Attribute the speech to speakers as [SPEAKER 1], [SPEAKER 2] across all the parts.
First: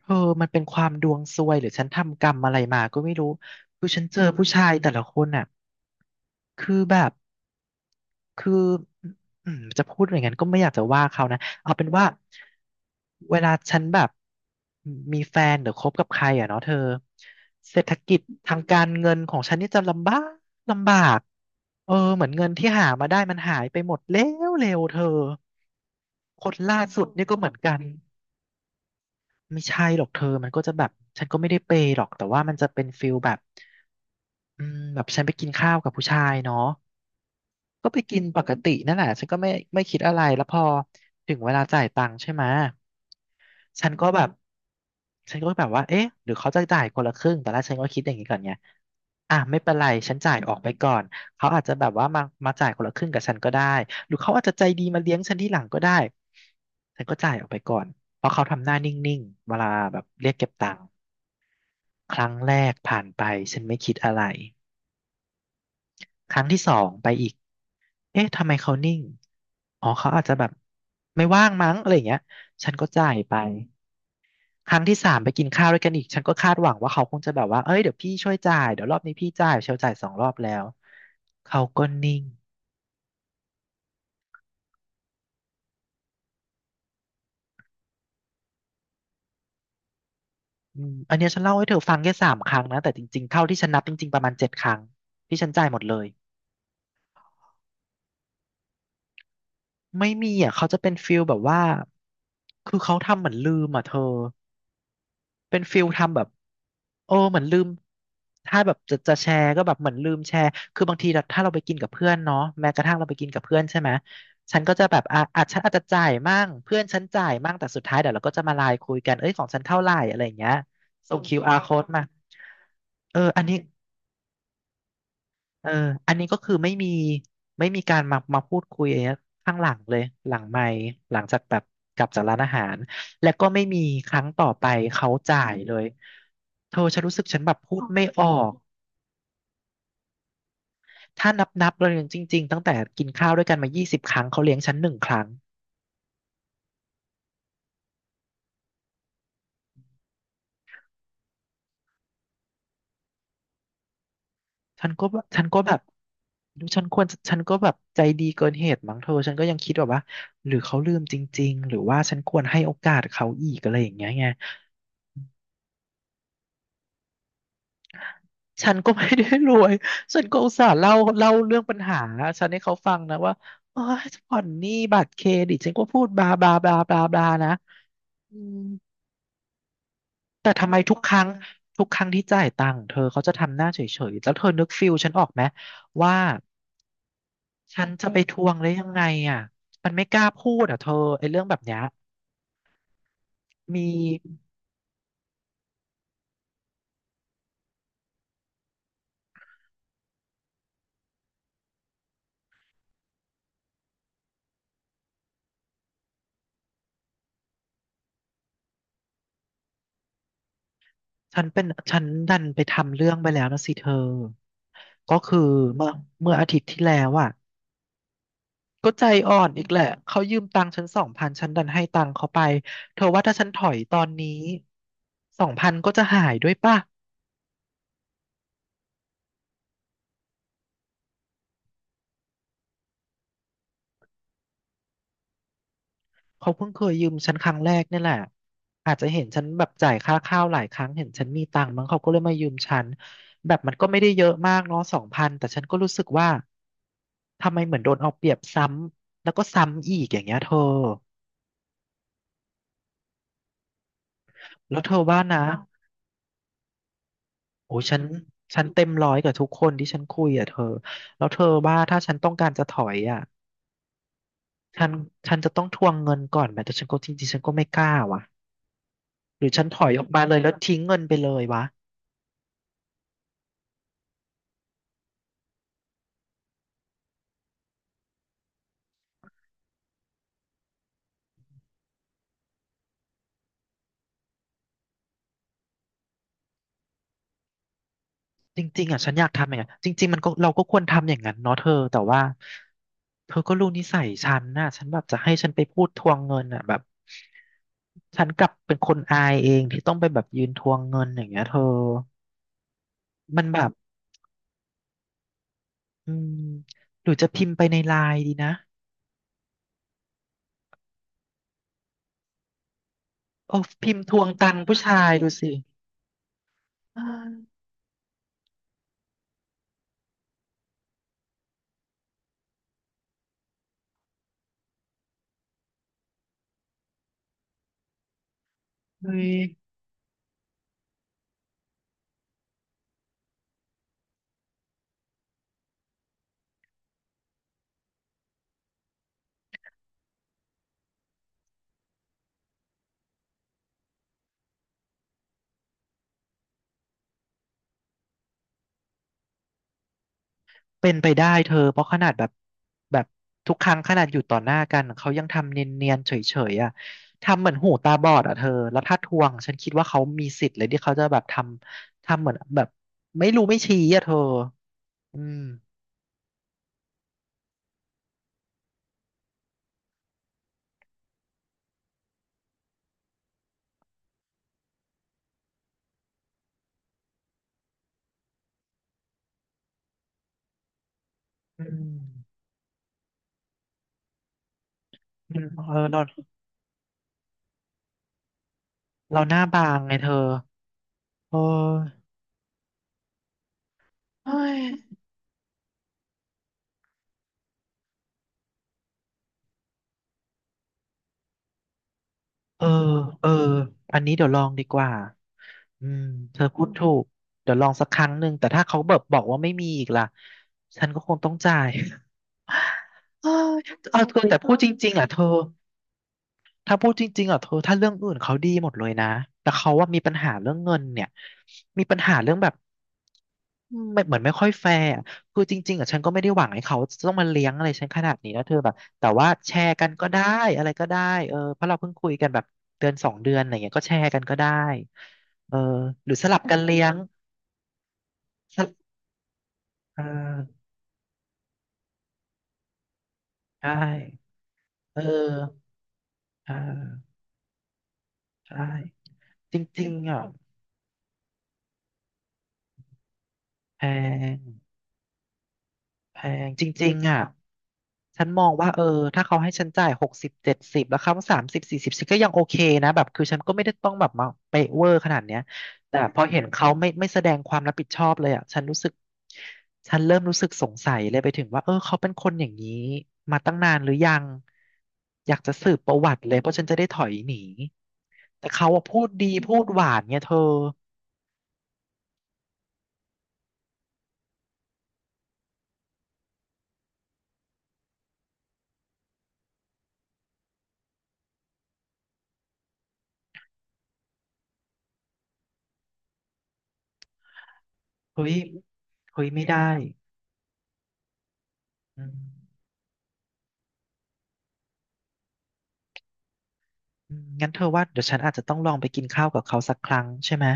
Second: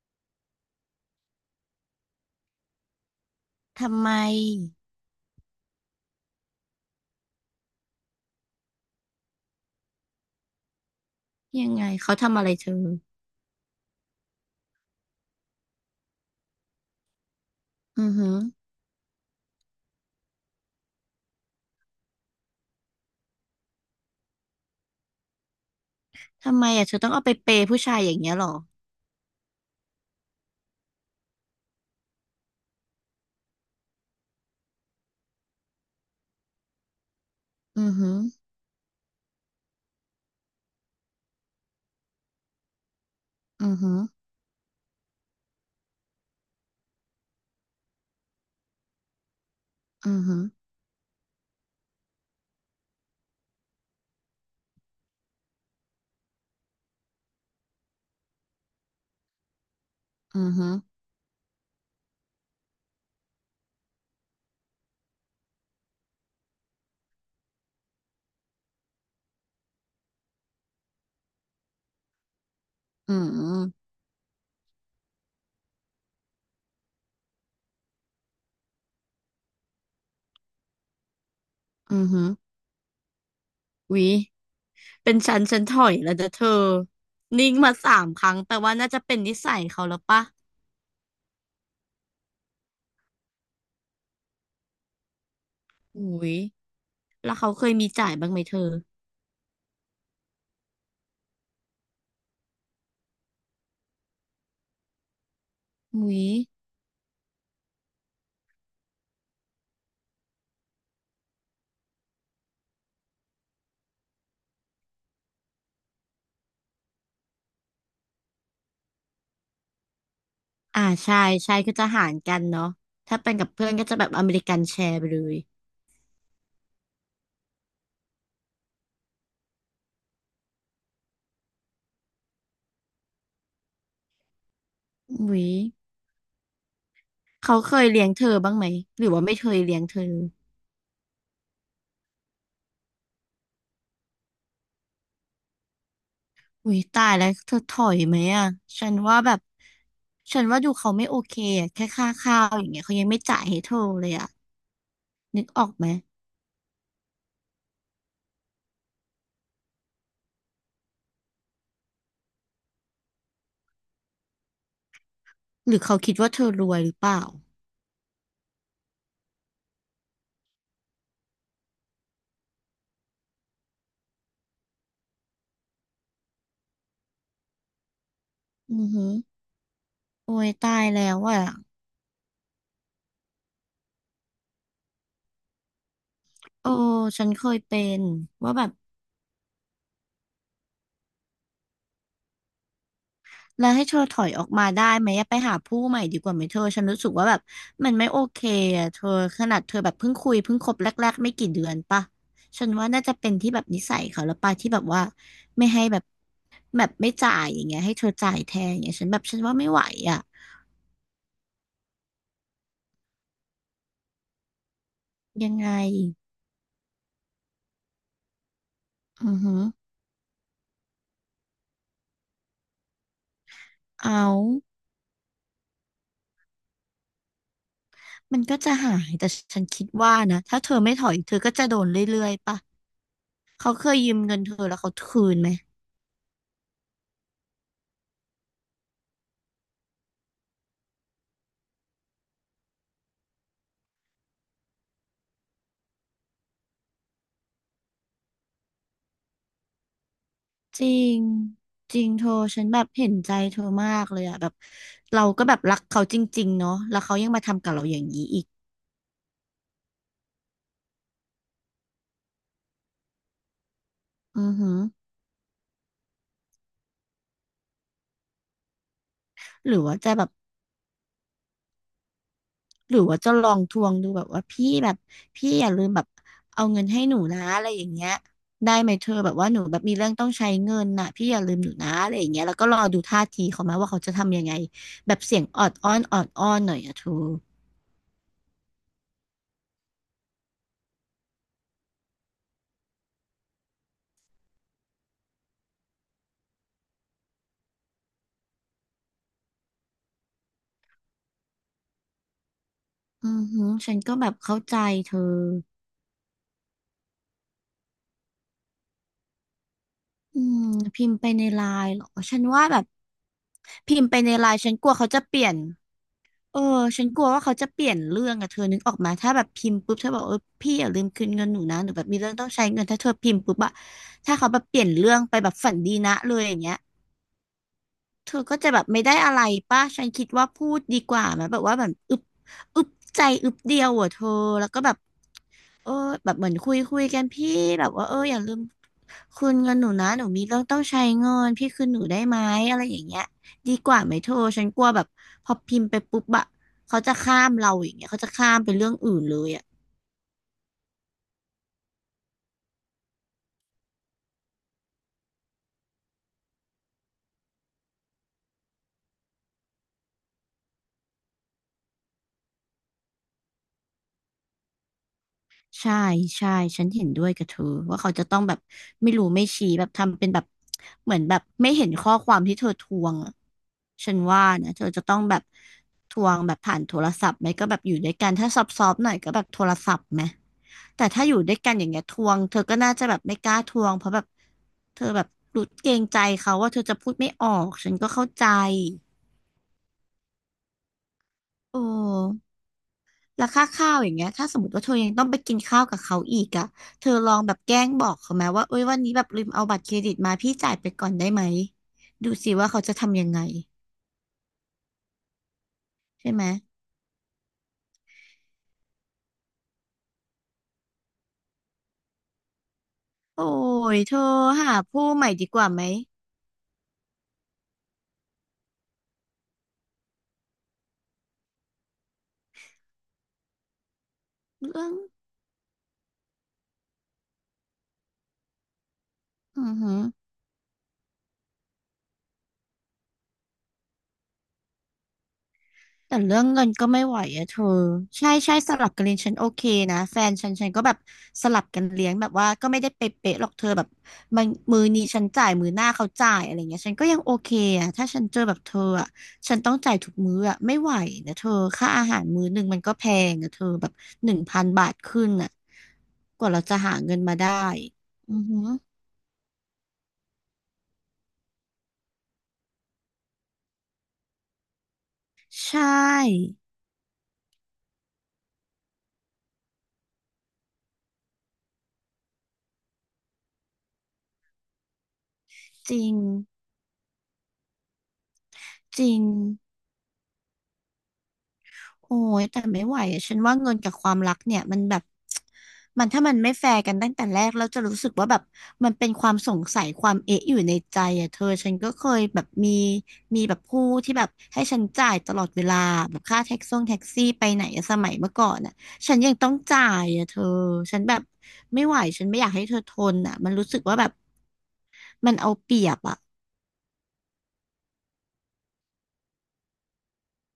[SPEAKER 1] เธอมันเป็นความดวงซวยหรือฉันทำกรรมอะไรมาก็ไม่รู้คือ
[SPEAKER 2] ทำ
[SPEAKER 1] ฉัน
[SPEAKER 2] ไม
[SPEAKER 1] เจอผู้ชายแต่ละคนอ่ะคือแบบคืออืมจะพูดอย่างนั้นก็ไม่อยากจะว่าเขานะ
[SPEAKER 2] ยั
[SPEAKER 1] เอา
[SPEAKER 2] งไง
[SPEAKER 1] เป็นว่า
[SPEAKER 2] เขาทำอะไรเธอ
[SPEAKER 1] เวลาฉันแบบมีแฟนหรือคบกับใครอ่ะเนาะเธอเศรษฐ
[SPEAKER 2] อือ
[SPEAKER 1] กิจ
[SPEAKER 2] หือ
[SPEAKER 1] ทางการเงินของฉันนี่จะลำบากลำบากเออเหมือนเงินที่หามาได้มันหายไปหมดแล้วเร็วเธอคน
[SPEAKER 2] ทำไม
[SPEAKER 1] ล่า
[SPEAKER 2] อ่ะเธอ
[SPEAKER 1] สุด
[SPEAKER 2] ต้องเอา
[SPEAKER 1] นี่
[SPEAKER 2] ไป
[SPEAKER 1] ก็เห
[SPEAKER 2] เป
[SPEAKER 1] มือน
[SPEAKER 2] ย์
[SPEAKER 1] กั
[SPEAKER 2] ผู้
[SPEAKER 1] น
[SPEAKER 2] ชายอย่างเงี้ยหรอ
[SPEAKER 1] ไม่ใช่หรอกเธอมันก็จะแบบฉันก็ไม่ได้เปย์หรอกแต่ว่ามันจะเป็นฟิลแบบแบบฉันไปกินข้าวกับผู้ชายเนาะ
[SPEAKER 2] อื
[SPEAKER 1] ก็
[SPEAKER 2] อ
[SPEAKER 1] ไป
[SPEAKER 2] หือ
[SPEAKER 1] กินปกตินั่นแหละฉันก็ไม่ไม่คิดอะไร แล้วพอถึงเวลาจ่ายตังค์ใช่ไหม
[SPEAKER 2] อือ
[SPEAKER 1] ฉั
[SPEAKER 2] หื
[SPEAKER 1] น
[SPEAKER 2] อ
[SPEAKER 1] ก็แบบฉันก็แบบว่าเอ๊ะหรือเขาจะจ่ายคนละครึ่งตอนแรกฉันก็คิดอย่างนี้ก่อนไงอ่ะไม่เป็นไร
[SPEAKER 2] อื
[SPEAKER 1] ฉัน
[SPEAKER 2] อ
[SPEAKER 1] จ่า
[SPEAKER 2] หื
[SPEAKER 1] ย
[SPEAKER 2] อ
[SPEAKER 1] ออกไปก่อน เขาอาจจะแบบว่ามาจ่ายคนละครึ่งกับฉันก็ได้หรือเขาอาจจะใจดีมาเลี้ยงฉันที่หลังก็ได้ ฉันก็จ่ายออกไปก่อนเพราะเขาทำหน้านิ่งๆ เวลาแบบเรียก
[SPEAKER 2] อื
[SPEAKER 1] เก็บ
[SPEAKER 2] อหื
[SPEAKER 1] ตั
[SPEAKER 2] อ
[SPEAKER 1] งค์ครั้งแรกผ่านไปฉันไม่คิดอะไร ครั้งที่สองไปอีกเอ๊ะทำไมเขานิ่งอ๋อเขาอาจจะแบบไม่ว่างมั้งอะไรอย่างเงี้ยฉันก็จ่า
[SPEAKER 2] อื
[SPEAKER 1] ย
[SPEAKER 2] อ
[SPEAKER 1] ไป
[SPEAKER 2] หือ
[SPEAKER 1] ครั้งที่สามไปกินข้าวด้วยกันอีก ฉันก็คาดหวังว่าเขาคงจะแบบว่าเอ้ยเดี๋ยวพี่ช่วยจ่ายเดี๋ยวรอบนี้พี่จ่ายเชลจ่ายสองรอบแล้ว เขาก็
[SPEAKER 2] อือ
[SPEAKER 1] นิ่ง
[SPEAKER 2] หือวิเป็นฉันถอยแล้วนะเธอนิ่งมา3 ครั้งแปลว่าน่าจะเป็นนิสัยเขาแล้วปะ
[SPEAKER 1] อันเนี้ยฉันเล่าให้เธอฟังแค่สามครั้งนะแต่จริงๆเท่าที่ฉันนับจริงๆประมาณเจ็ดครั้งที่ฉันจ่ายหมดเลย
[SPEAKER 2] อุ้ยแล้วเขาเคยมีจ่ายบ้างไหมเธอ
[SPEAKER 1] ไม่มีอ่ะเขาจะเป็นฟิลแบบว่าคือเขาทำเหมือนลืมอ่ะเธอ เป็นฟิล
[SPEAKER 2] อุ้
[SPEAKER 1] ทำแบ
[SPEAKER 2] ย
[SPEAKER 1] บโอ้เหมือนลืมถ้าแบบจะแชร์ก็แบบเหมือนลืมแชร์คือบางทีเราถ้าเราไปกินกับเพื่อนเนาะแม้กระทั่งเราไปกินกับเพื่อนใช่ไหมฉันก็จะแบบอ่ะฉันอาจจะจ่ายมั่งเพื่อนฉันจ่ายมั่งแต่สุดท้ายเดี๋ยวเราก็จะมาไลน์คุยกันเอ้ยของฉันเท่าไหร่อะไรอย่างเงี้ย
[SPEAKER 2] อ่า
[SPEAKER 1] ส่
[SPEAKER 2] ใช่
[SPEAKER 1] งคิวอา
[SPEAKER 2] ใช่
[SPEAKER 1] ร์ o
[SPEAKER 2] ก็จะ
[SPEAKER 1] code มา
[SPEAKER 2] หารกันเนาะ
[SPEAKER 1] เอ
[SPEAKER 2] ถ้า
[SPEAKER 1] อ
[SPEAKER 2] เป็น
[SPEAKER 1] อัน
[SPEAKER 2] กับ
[SPEAKER 1] นี้
[SPEAKER 2] เพื่อนก็จะแบบอเมริกันแชร์ไปเลย
[SPEAKER 1] เอออันนี้ก็คือไม่มีไม่มีการมาพูดคุยอะไรเงี้ยข้างหลังเลยหลังไมค์หลังจากแบบกลับจากร้านอาหารและก็ไม่มีครั้งต่อไปเขา
[SPEAKER 2] อุ้
[SPEAKER 1] จ่า
[SPEAKER 2] ย
[SPEAKER 1] ยเลยเธอฉันรู้สึกฉันแบ
[SPEAKER 2] เขา
[SPEAKER 1] บ
[SPEAKER 2] เค
[SPEAKER 1] พูด
[SPEAKER 2] ย
[SPEAKER 1] ไม่
[SPEAKER 2] เลี้ยง
[SPEAKER 1] อ
[SPEAKER 2] เธ
[SPEAKER 1] อ
[SPEAKER 2] อ
[SPEAKER 1] ก
[SPEAKER 2] บ้างไหมหรือว่าไม่เคยเลี้ยงเธอ
[SPEAKER 1] ถ้านับเลยจริงๆตั้งแต่กินข้าวด้วยกันมา20 ครั้งเขาเลี้ยงฉันหนึ่งครั้ง
[SPEAKER 2] อุ้ยตายแล้วเธอถอยไหมอ่ะฉันว่าแบบ ฉันว่าดูเขาไม่โอเคอะแค่ค่าข้าวอย่างเงี้ยเขายังไม่จ่ายให้เธอเลยอ่ะ
[SPEAKER 1] ฉันก็แบบฉั
[SPEAKER 2] นึ
[SPEAKER 1] น
[SPEAKER 2] ก
[SPEAKER 1] ก็
[SPEAKER 2] ออ
[SPEAKER 1] แบ
[SPEAKER 2] ก
[SPEAKER 1] บ
[SPEAKER 2] ไหม
[SPEAKER 1] ดูฉันควรฉันก็แบบใจดีเกินเหตุมั้งเธอฉันก็ยังคิดแบบว่าหรือเขาลืมจริงๆหรือว่าฉันควรให้โอกาสเขาอีกอะไรอย่างเงี้ยไง
[SPEAKER 2] หรือเขาคิดว่าเธอรวยหรือเปล่า
[SPEAKER 1] ฉันก็ไม่ได้รวยฉันก็อุตส่าห์เล่าเรื่องปัญหาฉันให้เขาฟังนะว่าโอ้ยผ่อนหนี้บัตรเครดิตฉันก็พูดบลาบลาบลาบลาบลานะ
[SPEAKER 2] อือหือโอ้
[SPEAKER 1] แต่
[SPEAKER 2] ย
[SPEAKER 1] ทำ
[SPEAKER 2] ตา
[SPEAKER 1] ไม
[SPEAKER 2] ย
[SPEAKER 1] ทุก
[SPEAKER 2] แล้
[SPEAKER 1] ค
[SPEAKER 2] ว
[SPEAKER 1] รั้ง
[SPEAKER 2] อ่ะ
[SPEAKER 1] ทุกครั้งที่จ่ายตังค์เธอเขาจะทำหน้าเฉยๆแล้วเธอนึกฟิลฉันออกไหมว่า
[SPEAKER 2] โอ้ ฉันเคยเป็
[SPEAKER 1] ฉัน
[SPEAKER 2] น
[SPEAKER 1] จะไปทว
[SPEAKER 2] ว่า
[SPEAKER 1] ง
[SPEAKER 2] แบ
[SPEAKER 1] ได้
[SPEAKER 2] บ
[SPEAKER 1] ยังไงอ่ะมันไม่กล้าพูดอ่ะเธอไอ้เรื่องแบบเนี้ย
[SPEAKER 2] แล้ว
[SPEAKER 1] มี
[SPEAKER 2] ให้เธอถอยออกมาได้ไหมอะไปหาผู้ใหม่ดีกว่าไหมเธอฉันรู้สึกว่าแบบมันไม่โอเคอะเธอขนาดเธอแบบเพิ่งคุยเพิ่งคบแรกๆไม่กี่เดือนปะฉันว่าน่าจะเป็นที่แบบนิสัยเขาแล้วปะที่แบบว่าไม่ให้แบบแบบไม่จ่ายอย่างเงี้ยให้เธอจ่ายแทนอย่างเงี้ยฉันแบบฉันว่าไม่ไหวอะ
[SPEAKER 1] ฉันเป็นฉันดันไปทำเรื่องไปแล้วนะสิเธอก็คือ
[SPEAKER 2] ยังไง
[SPEAKER 1] เมื่อเมื่ออาทิตย์ที่แล้วอ่ะ ก็ใจ
[SPEAKER 2] อื
[SPEAKER 1] อ่อ
[SPEAKER 2] อ
[SPEAKER 1] น
[SPEAKER 2] หือ
[SPEAKER 1] อีกแหละเขายืมตังค์ฉันสองพันฉันดันให้ตังค์เขาไปเธอว่าถ้าฉันถอยตอน
[SPEAKER 2] เอา
[SPEAKER 1] นี้สองพันก็จะหายด้วยป่ะ
[SPEAKER 2] มันก็จะหายแต่ฉันคิดว่านะถ้าเธอไม่ถอยเธอก็จะโดนเรื่อยๆปะเขาเคยยืมเงินเธอแล้วเขาคืนไหม
[SPEAKER 1] เขาเพิ่งเคยยืมฉันครั้งแรกนี่แหละอาจจะเห็นฉันแบบจ่ายค่าข้าวหลายครั้งเห็นฉันมีตังค์มั้งเขาก็เลยมายืมฉันแบบมันก็ไม่ได้เยอะมากเนาะสองพันแต่ฉันก็รู้สึกว่าทำไมเหมือนโดนเอาเปรียบซ้ำแล้วก็ซ้ำอีกอย่างเงี้ยเธอ
[SPEAKER 2] จริงจริงเธอฉันแบบเห็นใจเธอมากเลยอะแบบ
[SPEAKER 1] แล้วเธอว่า
[SPEAKER 2] เรา
[SPEAKER 1] นะ
[SPEAKER 2] ก็แบบรักเขาจริงๆเนาะแล้วเขายังมาทำกับ
[SPEAKER 1] โอ้ย
[SPEAKER 2] เราอ
[SPEAKER 1] ฉัน
[SPEAKER 2] ย่างนี้อีก
[SPEAKER 1] ฉันเต็มร้อยกับทุกคนที่ฉันคุยอ่ะเธอแล้วเธอว่าถ้าฉันต้องการจะถอยอ่ะ
[SPEAKER 2] อือหือ
[SPEAKER 1] ฉันฉันจะต้องทวงเงินก่อนไหมแต่ฉันก็จริงๆฉันก็ไม่กล้าว่ะหรือฉัน
[SPEAKER 2] ห
[SPEAKER 1] ถ
[SPEAKER 2] รือ
[SPEAKER 1] อย
[SPEAKER 2] ว่า
[SPEAKER 1] ออก
[SPEAKER 2] จะ
[SPEAKER 1] มา
[SPEAKER 2] แบบ
[SPEAKER 1] เลยแล้วทิ้งเงินไปเลยวะ
[SPEAKER 2] หรือว่าจะลองทวงดูแบบว่าพี่แบบพี่อย่าลืมแบบเอาเงินให้หนูนะอะไรอย่างเงี้ยได้ไหมเธอแบบว่าหนูแบบมีเรื่องต้องใช้เงินน่ะพี่อย่าลืมหนูนะอะไรอย่างเงี้ยแล้วก็รอดูท่าทีเขามาว่าเขาจะทำยังไงแบบเสียงออดอ้อนออดอ้อนหน่อยอะเธอ
[SPEAKER 1] จริงๆอ่ะฉันอยากทำอย่างนั้นจริงๆมันก็เราก็ควรทำอย่างนั้นเนาะเธอแต่ว่าเธอก็รู้นิสัยฉันน่ะฉันแบบจะให้ฉันไปพูดทวงเงินอ่ะแบบฉันกลับเป็นคนอายเองที่ต้องไปแบบยืนทวงเงินอย่างเงี้ยเธอ
[SPEAKER 2] อื
[SPEAKER 1] มั
[SPEAKER 2] อ
[SPEAKER 1] นแบ
[SPEAKER 2] หือ
[SPEAKER 1] บ
[SPEAKER 2] ฉันก็แบบเข้าใจเธอ
[SPEAKER 1] อืมหรือจะพิมพ์ไปในไลน์ดีนะ
[SPEAKER 2] อืมพิมพ์ไปในไลน์เหรอฉันว่าแบบ
[SPEAKER 1] โอ้พิ
[SPEAKER 2] พิ
[SPEAKER 1] ม
[SPEAKER 2] ม
[SPEAKER 1] พ์
[SPEAKER 2] พ์
[SPEAKER 1] ท
[SPEAKER 2] ไป
[SPEAKER 1] วง
[SPEAKER 2] ในไล
[SPEAKER 1] ตัง
[SPEAKER 2] น์
[SPEAKER 1] ค์
[SPEAKER 2] ฉัน
[SPEAKER 1] ผู้
[SPEAKER 2] กลัว
[SPEAKER 1] ชา
[SPEAKER 2] เขา
[SPEAKER 1] ย
[SPEAKER 2] จะ
[SPEAKER 1] ดู
[SPEAKER 2] เปลี่
[SPEAKER 1] สิ
[SPEAKER 2] ยนเออฉันกลัวว่าเขาจะเปลี่ยนเรื่องอะเธอนึกออกมาถ้าแบบพิมพ์ปุ๊บเธอบอกเออพี่อย่าลืมคืนเงินหนูนะหนูแบบมีเรื่องต้องใช้เงินถ้าเธอพิมพ์ปุ๊บอะถ้าเขาแบบเปลี่ยนเรื่องไปแบบฝันดีนะเลยอย่างเงี้ยเธอก็จะแบบไม่
[SPEAKER 1] เฮ้
[SPEAKER 2] ได้
[SPEAKER 1] ย
[SPEAKER 2] อะไรป่ะฉันคิดว่าพูดดีกว่าไหมแบบว่าแบบอึบใจอึบเดียวอะเธอแล้วก็แบบ เออแบบเหมือนคุยกันพี่แบบว่าเอออย่าลืมคืนเงินหนูนะหนูมีเรื่องต้องใช้เงินพี่คืนหนูได้ไหมอะไรอย่างเงี้ยดีกว่าไหมเธอฉันกลัวแบบพอพิมพ์ไปปุ๊บอะเขาจะข้ามเราอย่างเงี้ยเขาจะข้ามไปเรื่องอื่นเลยอะ
[SPEAKER 1] เป็นไปได้เธอเพราะขนาดแบบทุกครั้งขนาดอยู่ต่อหน้ากันเขายังทำเนียนๆเฉยๆอ่ะทำเหมือนหูตาบอดอ่ะเธอแล้วถ้าทวงฉันคิดว่าเขามีสิทธิ์เลยที่เขาจะแบบทำเหมือนแบบไม่รู้ไม่ชี้อ่ะเธออืม
[SPEAKER 2] ใช่ใช่ฉันเห็นด้วยกับเธอว่าเขาจะต้องแบบไม่รู้ไม่ชี้แบบทำเป็นแบบเหมือนแบบไม่เห็นข้อความที่เธอทวงอะฉันว่านะเธอจะต้องแบบทวงแบบผ่านโทรศัพท์ไหมก็แบบอยู่ด้วยกันถ้าซอฟๆหน่อยก็แบบโทรศัพท์ไหมแต่ถ้าอยู่ด้วย
[SPEAKER 1] อื
[SPEAKER 2] กันอ
[SPEAKER 1] ม
[SPEAKER 2] ย่างเงี้ยทวงเธอก็น่าจะแบบไม่กล้าทวงเพราะแบบเธอแบบ
[SPEAKER 1] อืม
[SPEAKER 2] รู้
[SPEAKER 1] เออ
[SPEAKER 2] เกร
[SPEAKER 1] เรา
[SPEAKER 2] งใจเขาว่าเธอจะพูดไม่ออกฉันก็เข้าใจ
[SPEAKER 1] เราหน้าบางไงเธอเอ
[SPEAKER 2] โอ
[SPEAKER 1] อ
[SPEAKER 2] ้ แล้วค่าข้าวอย่างเงี้ย
[SPEAKER 1] เฮ้
[SPEAKER 2] ถ้าสมมติ
[SPEAKER 1] ย
[SPEAKER 2] ว่าเธอยังต้องไปกินข้าวกับเขาอีกอะเธอลองแบบแกล้งบอกเขาไหมว่าเอ้ยวันนี้แบบลืมเอาบัตรเครดิตมาพี่จ่ายไปก่อนได้ไหม ดูสิ
[SPEAKER 1] เออ
[SPEAKER 2] ว่าเขาจะทำ
[SPEAKER 1] เอ
[SPEAKER 2] ยั
[SPEAKER 1] อ
[SPEAKER 2] งไง
[SPEAKER 1] อันนี้เดี๋ยวลองดีกว่าอืม
[SPEAKER 2] ใช่
[SPEAKER 1] เธ
[SPEAKER 2] ไหม
[SPEAKER 1] อพูดถูกเดี๋ยวลองสักครั้งหนึ่งแต่ถ้าเขาแบบบอกว่าไม่มีอีกล่ะฉันก็คงต้องจ่าย เออ
[SPEAKER 2] โอ้ย
[SPEAKER 1] เอา
[SPEAKER 2] เธ
[SPEAKER 1] เธอ
[SPEAKER 2] อ
[SPEAKER 1] แต่พูดจ
[SPEAKER 2] หา
[SPEAKER 1] ริงๆอ่ะ
[SPEAKER 2] ผู้
[SPEAKER 1] เธ
[SPEAKER 2] ให
[SPEAKER 1] อ
[SPEAKER 2] ม่ดีกว่าไหม
[SPEAKER 1] ถ้าพูดจริงๆอ่ะเธอถ้าเรื่องอื่นเขาดีหมดเลยนะแต่เขาว่ามีปัญหาเรื่องเงินเนี่ยมีปัญหาเรื่องแบบไม่เหมือนไม่ค่อยแฟ
[SPEAKER 2] เรื่อ
[SPEAKER 1] ร์
[SPEAKER 2] ง
[SPEAKER 1] อะคือจริงๆอ่ะฉันก็ไม่ได้หวังให้เขาจะต้องมาเลี้ยงอะไรฉันขนาดนี้นะเธอแบบแต่ว่าแช
[SPEAKER 2] อือ
[SPEAKER 1] ร์กัน
[SPEAKER 2] หือ
[SPEAKER 1] ก็ได้อะไรก็ได้เออเพราะเราเพิ่งคุยกันแบบเดือนสองเดือนอะไรเงี้ยก็แชร์กันก็ได้เออหรื
[SPEAKER 2] แต่
[SPEAKER 1] อสลั
[SPEAKER 2] เรื่
[SPEAKER 1] บ
[SPEAKER 2] อง
[SPEAKER 1] กัน
[SPEAKER 2] เงิน
[SPEAKER 1] เลี้
[SPEAKER 2] ก็
[SPEAKER 1] ยง
[SPEAKER 2] ไม่ไหวอะเธอใช่ใช่
[SPEAKER 1] สลั
[SPEAKER 2] ส
[SPEAKER 1] บ
[SPEAKER 2] ลับกันเลี้ยงฉันโอเคนะ
[SPEAKER 1] เอ
[SPEAKER 2] แฟนฉันฉั
[SPEAKER 1] อ
[SPEAKER 2] นก็แบบสลับกันเลี้ยงแบบว่าก็ไม่ได้เป๊ะๆหรอกเธ
[SPEAKER 1] ใช่
[SPEAKER 2] อแบบมันมือ
[SPEAKER 1] เอ
[SPEAKER 2] นี้ฉันจ่าย
[SPEAKER 1] อ
[SPEAKER 2] มือหน้าเขาจ่าย
[SPEAKER 1] เอ
[SPEAKER 2] อะ
[SPEAKER 1] อ
[SPEAKER 2] ไรเงี้ยฉันก็ยังโอเคอะถ้าฉันเจอแบ
[SPEAKER 1] ใช่
[SPEAKER 2] บเธออะฉั
[SPEAKER 1] จ
[SPEAKER 2] นต้อง
[SPEAKER 1] ริง
[SPEAKER 2] จ่ายทุ
[SPEAKER 1] ๆ
[SPEAKER 2] ก
[SPEAKER 1] อ่ะ
[SPEAKER 2] มื้ออะไม่ไหวนะเธอค่าอาหารมื้อหนึ่งมันก็แพงอะเธอ
[SPEAKER 1] แพ
[SPEAKER 2] แบบหนึ่งพัน
[SPEAKER 1] ง
[SPEAKER 2] บาทขึ้นอะ
[SPEAKER 1] แพ
[SPEAKER 2] ก
[SPEAKER 1] ง
[SPEAKER 2] ว่าเรา
[SPEAKER 1] จ
[SPEAKER 2] จะ
[SPEAKER 1] ริ
[SPEAKER 2] หา
[SPEAKER 1] งๆ
[SPEAKER 2] เงิ
[SPEAKER 1] อ่ะ
[SPEAKER 2] นมาได้
[SPEAKER 1] ฉัน
[SPEAKER 2] อื
[SPEAKER 1] ม
[SPEAKER 2] อ
[SPEAKER 1] อง
[SPEAKER 2] หือ
[SPEAKER 1] ว่าเออถ้าเขาให้ฉันจ่าย6070แล้วเขา3040ฉันก็ยังโอเคนะแบบคือฉันก็ไม่ได้ต้องแบบมาเปะเวอร์ขนาดเนี้ย
[SPEAKER 2] ใช
[SPEAKER 1] แต่พอเห็น
[SPEAKER 2] ่
[SPEAKER 1] เขาไม่แสดงความรับผิดชอบเลยอ่ะฉันรู้สึกฉันเริ่มรู้สึกสงสัยเลยไปถึงว่าเออเขาเป็นคนอย่างนี้มาตั้งนานหรือยังอยากจะสืบป
[SPEAKER 2] จ
[SPEAKER 1] ระ
[SPEAKER 2] ริ
[SPEAKER 1] วั
[SPEAKER 2] ง
[SPEAKER 1] ติเลยเพราะฉันจะได้ถอยหนีแต่เขาอะพู
[SPEAKER 2] จ
[SPEAKER 1] ด
[SPEAKER 2] ริง
[SPEAKER 1] ดีพูดหวานเนี่ยเธอ
[SPEAKER 2] โอ้ยแต่ไม่ไหวอะฉันว่าเงินกับความรักเนี่ยมันแบบ มันถ้ามันไม่แฟร์กันตั้งแต่แรกแล้วจะรู้สึกว่าแบบมันเป็นความสงสัยความเอ๊ะอยู่ในใจอ่ะเธอฉันก็เคยแบบมีแบบผู้ที่แบบให้ฉันจ่ายตลอดเวลาแบบค่าแท็กซ่งแท็กซี่ไปไหนอะสมัย
[SPEAKER 1] เฮ้
[SPEAKER 2] เมื่อ
[SPEAKER 1] ย
[SPEAKER 2] ก่อนอ่ะฉัน
[SPEAKER 1] เฮ้ย
[SPEAKER 2] ยัง
[SPEAKER 1] ไม่
[SPEAKER 2] ต้อง
[SPEAKER 1] ได้
[SPEAKER 2] จ่ายอ่ะเธอฉันแบบไม่ไหว
[SPEAKER 1] อืม
[SPEAKER 2] ฉันไม่อยากให้เธอทนอ่ะมันรู้สึกว่าแบบมันเอาเปรียบอ่ะ
[SPEAKER 1] อืมงั้นเธอว่าเดี๋ยวฉันอาจจะต้องลองไปกินข้าวกับเขาสักครั้งใช่ไหม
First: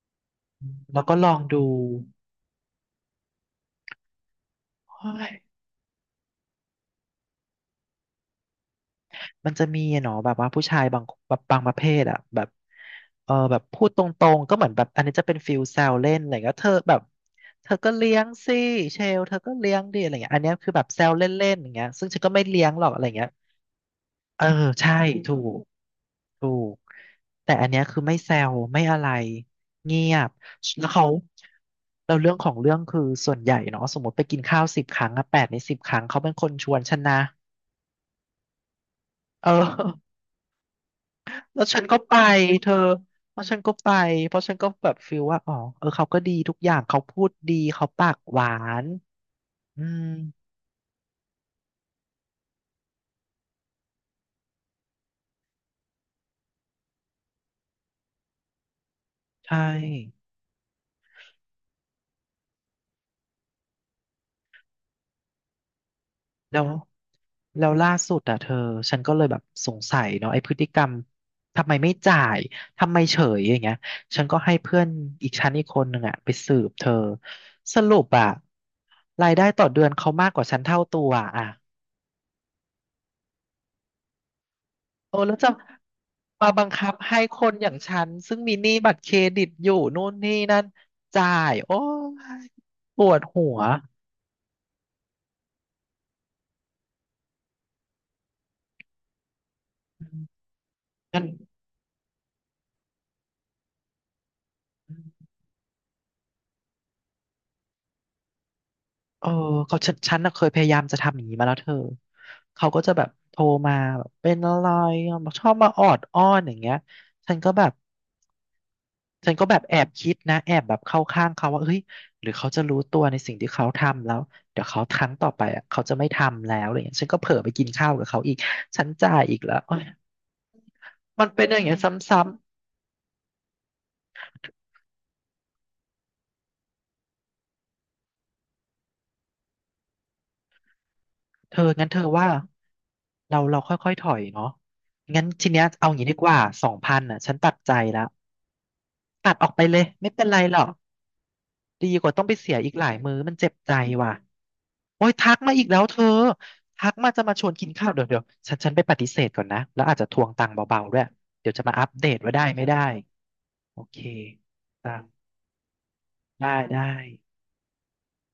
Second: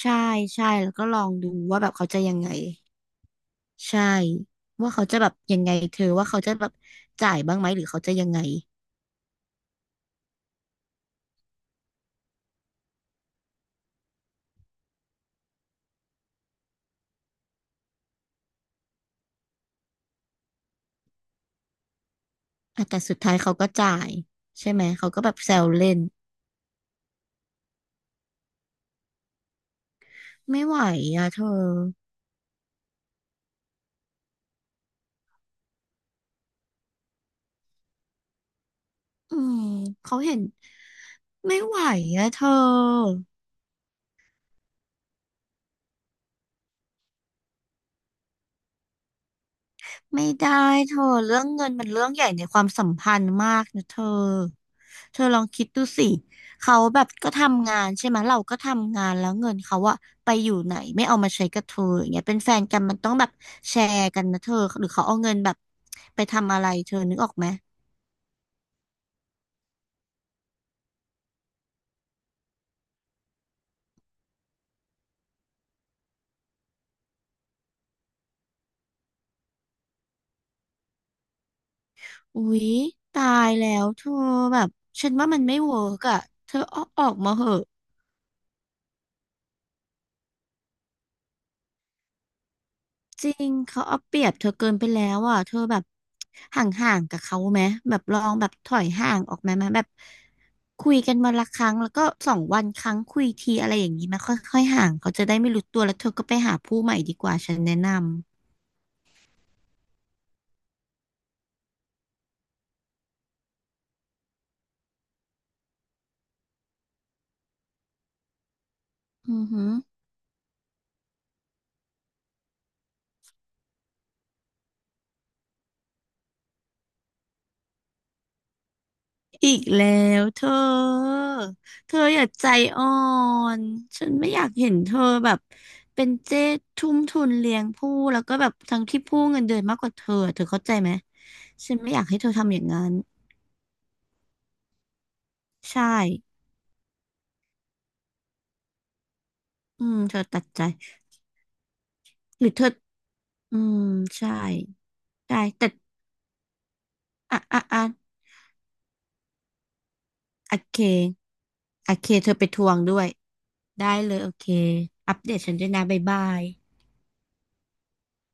[SPEAKER 2] ใช่ใช่แล้ว
[SPEAKER 1] แล้
[SPEAKER 2] ก็
[SPEAKER 1] วก็
[SPEAKER 2] ลอ
[SPEAKER 1] ล
[SPEAKER 2] ง
[SPEAKER 1] อง
[SPEAKER 2] ดู
[SPEAKER 1] ดู
[SPEAKER 2] ว่าแบบเขาจะยังไงใช่ว่าเขา
[SPEAKER 1] เฮ้
[SPEAKER 2] จะแบบ
[SPEAKER 1] ย
[SPEAKER 2] ยังไงเธอว่าเขาจะแบบจ่ายบ้างไหมหรือเขาจะยังไง
[SPEAKER 1] มันจะมีอะเนาะแบบว่าผู้ชายบางแบบบางประเภทอะแบบเออแบบพูดตรงๆก็เหมือนแบบอันนี้จะเป็นฟิลแซวเล่นอะไรเงี้ยเธอแบบเธอก็เลี้ยงสิเชลเธอก็เลี้ยงดิอะไรเงี้ยอันเนี้ยคือแบบแซวเล่นๆอย่างเงี้ยซึ่งฉันก็ไม่เลี้ยงห
[SPEAKER 2] อ่ะ
[SPEAKER 1] รอกอะ
[SPEAKER 2] แต่
[SPEAKER 1] ไร
[SPEAKER 2] สุด
[SPEAKER 1] เงี้ย
[SPEAKER 2] ท้ายเขาก็จ่าย
[SPEAKER 1] เออ
[SPEAKER 2] ใช่ไหม
[SPEAKER 1] ใช่
[SPEAKER 2] เขาก็แบ
[SPEAKER 1] ถู
[SPEAKER 2] บแซ
[SPEAKER 1] ก
[SPEAKER 2] วเล่น
[SPEAKER 1] ถูกแต่อันเนี้ยคือไม่แซวไม่อะไรเงียบ
[SPEAKER 2] ไม่ไหว
[SPEAKER 1] แล้วเขา
[SPEAKER 2] อ่ะเธอ
[SPEAKER 1] เราเรื่องของเรื่องคือส่วนใหญ่เนาะสมมติไปกินข้าวสิบครั้งอะ8 ใน 10 ครั้งเขาเป็นคนชวนฉันนะ
[SPEAKER 2] อื
[SPEAKER 1] เออ
[SPEAKER 2] ม เขาเห็นไม่
[SPEAKER 1] แล้ว
[SPEAKER 2] ไหว
[SPEAKER 1] ฉันก็ไป
[SPEAKER 2] อ่ะเธ
[SPEAKER 1] เธอ
[SPEAKER 2] อ
[SPEAKER 1] เพราะฉันก็ไปเพราะฉันก็แบบฟีลว่าอ๋อเออเขาก็ดีทุกอย่างเขาพูดดีเขาปากหวานอืม
[SPEAKER 2] ไม่ได้เธอเรื่องเงินมันเรื่องใหญ่ในความสัมพันธ์มากนะเธอเธอลองคิดดูสิเขาแบบก็ทำงานใช่ไหมเราก็ทำงานแล้วเงิ
[SPEAKER 1] ใช่
[SPEAKER 2] นเขาอะไปอยู่ไหนไม่เอามาใช้กับเธออย่างเงี้ยเป็นแฟนกันมันต้องแบบแชร์กันนะเธอหรือเขาเอาเงินแบบไปทำ
[SPEAKER 1] แล้
[SPEAKER 2] อะ
[SPEAKER 1] ว
[SPEAKER 2] ไรเธอนึกออกไหม
[SPEAKER 1] แล้วล่าสุดอ่ะเธอฉันก็เลยแบบสงสัยเนาะไอ้พฤติกรรมทำไมไม่จ่ายทำไมเฉยอย่างเงี้ยฉันก็ให้เพื่อนอีกชั้นอีกคนหนึ่งอ่ะไปสืบเธอสรุปอ่ะรายได้ต่อเดือนเขามากกว่าฉันเท่าตัวอ่ะ
[SPEAKER 2] อุ๊ยตายแล้วเธอแบบฉัน
[SPEAKER 1] โอ้
[SPEAKER 2] ว่า
[SPEAKER 1] แล้ว
[SPEAKER 2] มัน
[SPEAKER 1] จะ
[SPEAKER 2] ไม่เวิร์กอะ
[SPEAKER 1] มา
[SPEAKER 2] เธอ
[SPEAKER 1] บัง
[SPEAKER 2] เอา
[SPEAKER 1] คับ
[SPEAKER 2] ออก
[SPEAKER 1] ให้
[SPEAKER 2] มา
[SPEAKER 1] ค
[SPEAKER 2] เห
[SPEAKER 1] น
[SPEAKER 2] อะ
[SPEAKER 1] อย่างฉันซึ่งมีหนี้บัตรเครดิตอยู่นู่นนี่นั่นจ่ายโอ้ยปวด
[SPEAKER 2] จริ
[SPEAKER 1] หั
[SPEAKER 2] ง
[SPEAKER 1] ว
[SPEAKER 2] เขาเอาเปรียบเธอเกินไปแล้วอ่ะเธอแบบห่างๆกับเขาไหมแบบลองแบบถอยห่างออกมาไหมแบบ
[SPEAKER 1] อืม
[SPEAKER 2] คุยกัน
[SPEAKER 1] งั้น
[SPEAKER 2] วันละครั้งแล้วก็สองวันครั้งคุยทีอะไรอย่างนี้ไหมาค่อยๆห่างเขาจะได้ไม่รู้ตัวแล้วเธอก็ไปหาผู้ใหม่ดีกว่าฉันแนะน
[SPEAKER 1] เออเขาฉันน่ะเคยพยายามจะทำอย่างนี้มาแล้วเธอเขาก็จะแบบโทรมาแบบเป็นอะไรอ่ะชอบมาออดอ้อนอย่างเงี้ยฉันก็แบบ
[SPEAKER 2] ำ
[SPEAKER 1] ฉัน
[SPEAKER 2] อื
[SPEAKER 1] ก็
[SPEAKER 2] อ
[SPEAKER 1] แบบ
[SPEAKER 2] หือ
[SPEAKER 1] แอบคิดนะแอบแบบเข้าข้างเขาว่าเฮ้ยหรือเขาจะรู้ตัวในสิ่งที่เขาทำแล้วเดี๋ยวเขาครั้งต่อไปอ่ะเขาจะไม่ทำแล้วอะไรเงี้ยฉันก็เผลอไปกินข้าวกับเขาอีกฉันจ่ายอีกแล้
[SPEAKER 2] อี
[SPEAKER 1] ว
[SPEAKER 2] ก
[SPEAKER 1] โอ๊ย
[SPEAKER 2] แล้วเธอ
[SPEAKER 1] มันเป็นอย่างเงี้ย
[SPEAKER 2] เธออ
[SPEAKER 1] ซ้
[SPEAKER 2] ย่าใจอ่อน ฉันไม่อยากเห็นเธอแบบเป็นเจ๊ทุ่มทุนเลี้ยงผู้แล้วก็แบบทั้งที่ผู้เงินเดือนมากกว่าเธอเธอเข้าใจไหม
[SPEAKER 1] ำๆเธอ
[SPEAKER 2] ฉัน
[SPEAKER 1] งั้
[SPEAKER 2] ไม่
[SPEAKER 1] นเธ
[SPEAKER 2] อ
[SPEAKER 1] อ
[SPEAKER 2] ยากให้
[SPEAKER 1] ว่า
[SPEAKER 2] เธอทำอย่างนั้น
[SPEAKER 1] เราค่อยๆถอยเนาะงั้นทีเนี้ย
[SPEAKER 2] ใช่
[SPEAKER 1] เอาอย่างนี้ดีกว่า2,000อ่ะฉันตัดใจแล้วตัดออกไปเลย
[SPEAKER 2] อืม
[SPEAKER 1] ไม่
[SPEAKER 2] เธอ
[SPEAKER 1] เป็นไร
[SPEAKER 2] ตัด
[SPEAKER 1] หร
[SPEAKER 2] ใจ
[SPEAKER 1] อก ดีกว่าต้องไป
[SPEAKER 2] หรื
[SPEAKER 1] เสี
[SPEAKER 2] อ
[SPEAKER 1] ย
[SPEAKER 2] เธอ
[SPEAKER 1] อีกหลายมื้อมันเจ็บ
[SPEAKER 2] อื
[SPEAKER 1] ใจ
[SPEAKER 2] ม
[SPEAKER 1] ว่ะ
[SPEAKER 2] ใช่
[SPEAKER 1] โอ้ยทั
[SPEAKER 2] ได้
[SPEAKER 1] กมาอี
[SPEAKER 2] แต่
[SPEAKER 1] กแล้วเธอทักมาจะมา
[SPEAKER 2] อ่ะ
[SPEAKER 1] ชวน
[SPEAKER 2] อ่ะ
[SPEAKER 1] กิน
[SPEAKER 2] อ่ะ
[SPEAKER 1] ข้าวเดี๋ยวเดี๋ยวฉันไปปฏิเสธก่อนนะแล้วอาจจะทวงตังค์
[SPEAKER 2] โอเค
[SPEAKER 1] เบาๆด้วยเดี๋ยวจะมาอัป
[SPEAKER 2] โอ
[SPEAKER 1] เด
[SPEAKER 2] เค
[SPEAKER 1] ต
[SPEAKER 2] เธ
[SPEAKER 1] ว่า
[SPEAKER 2] อ
[SPEAKER 1] ได้
[SPEAKER 2] ไปท
[SPEAKER 1] ไม่
[SPEAKER 2] ว
[SPEAKER 1] ได้
[SPEAKER 2] งด้วย
[SPEAKER 1] โอ
[SPEAKER 2] ได้
[SPEAKER 1] เค
[SPEAKER 2] เลยโอเค
[SPEAKER 1] ตังค์
[SPEAKER 2] อัปเดตฉันด้วยนะบ๊ายบาย
[SPEAKER 1] ได้ได้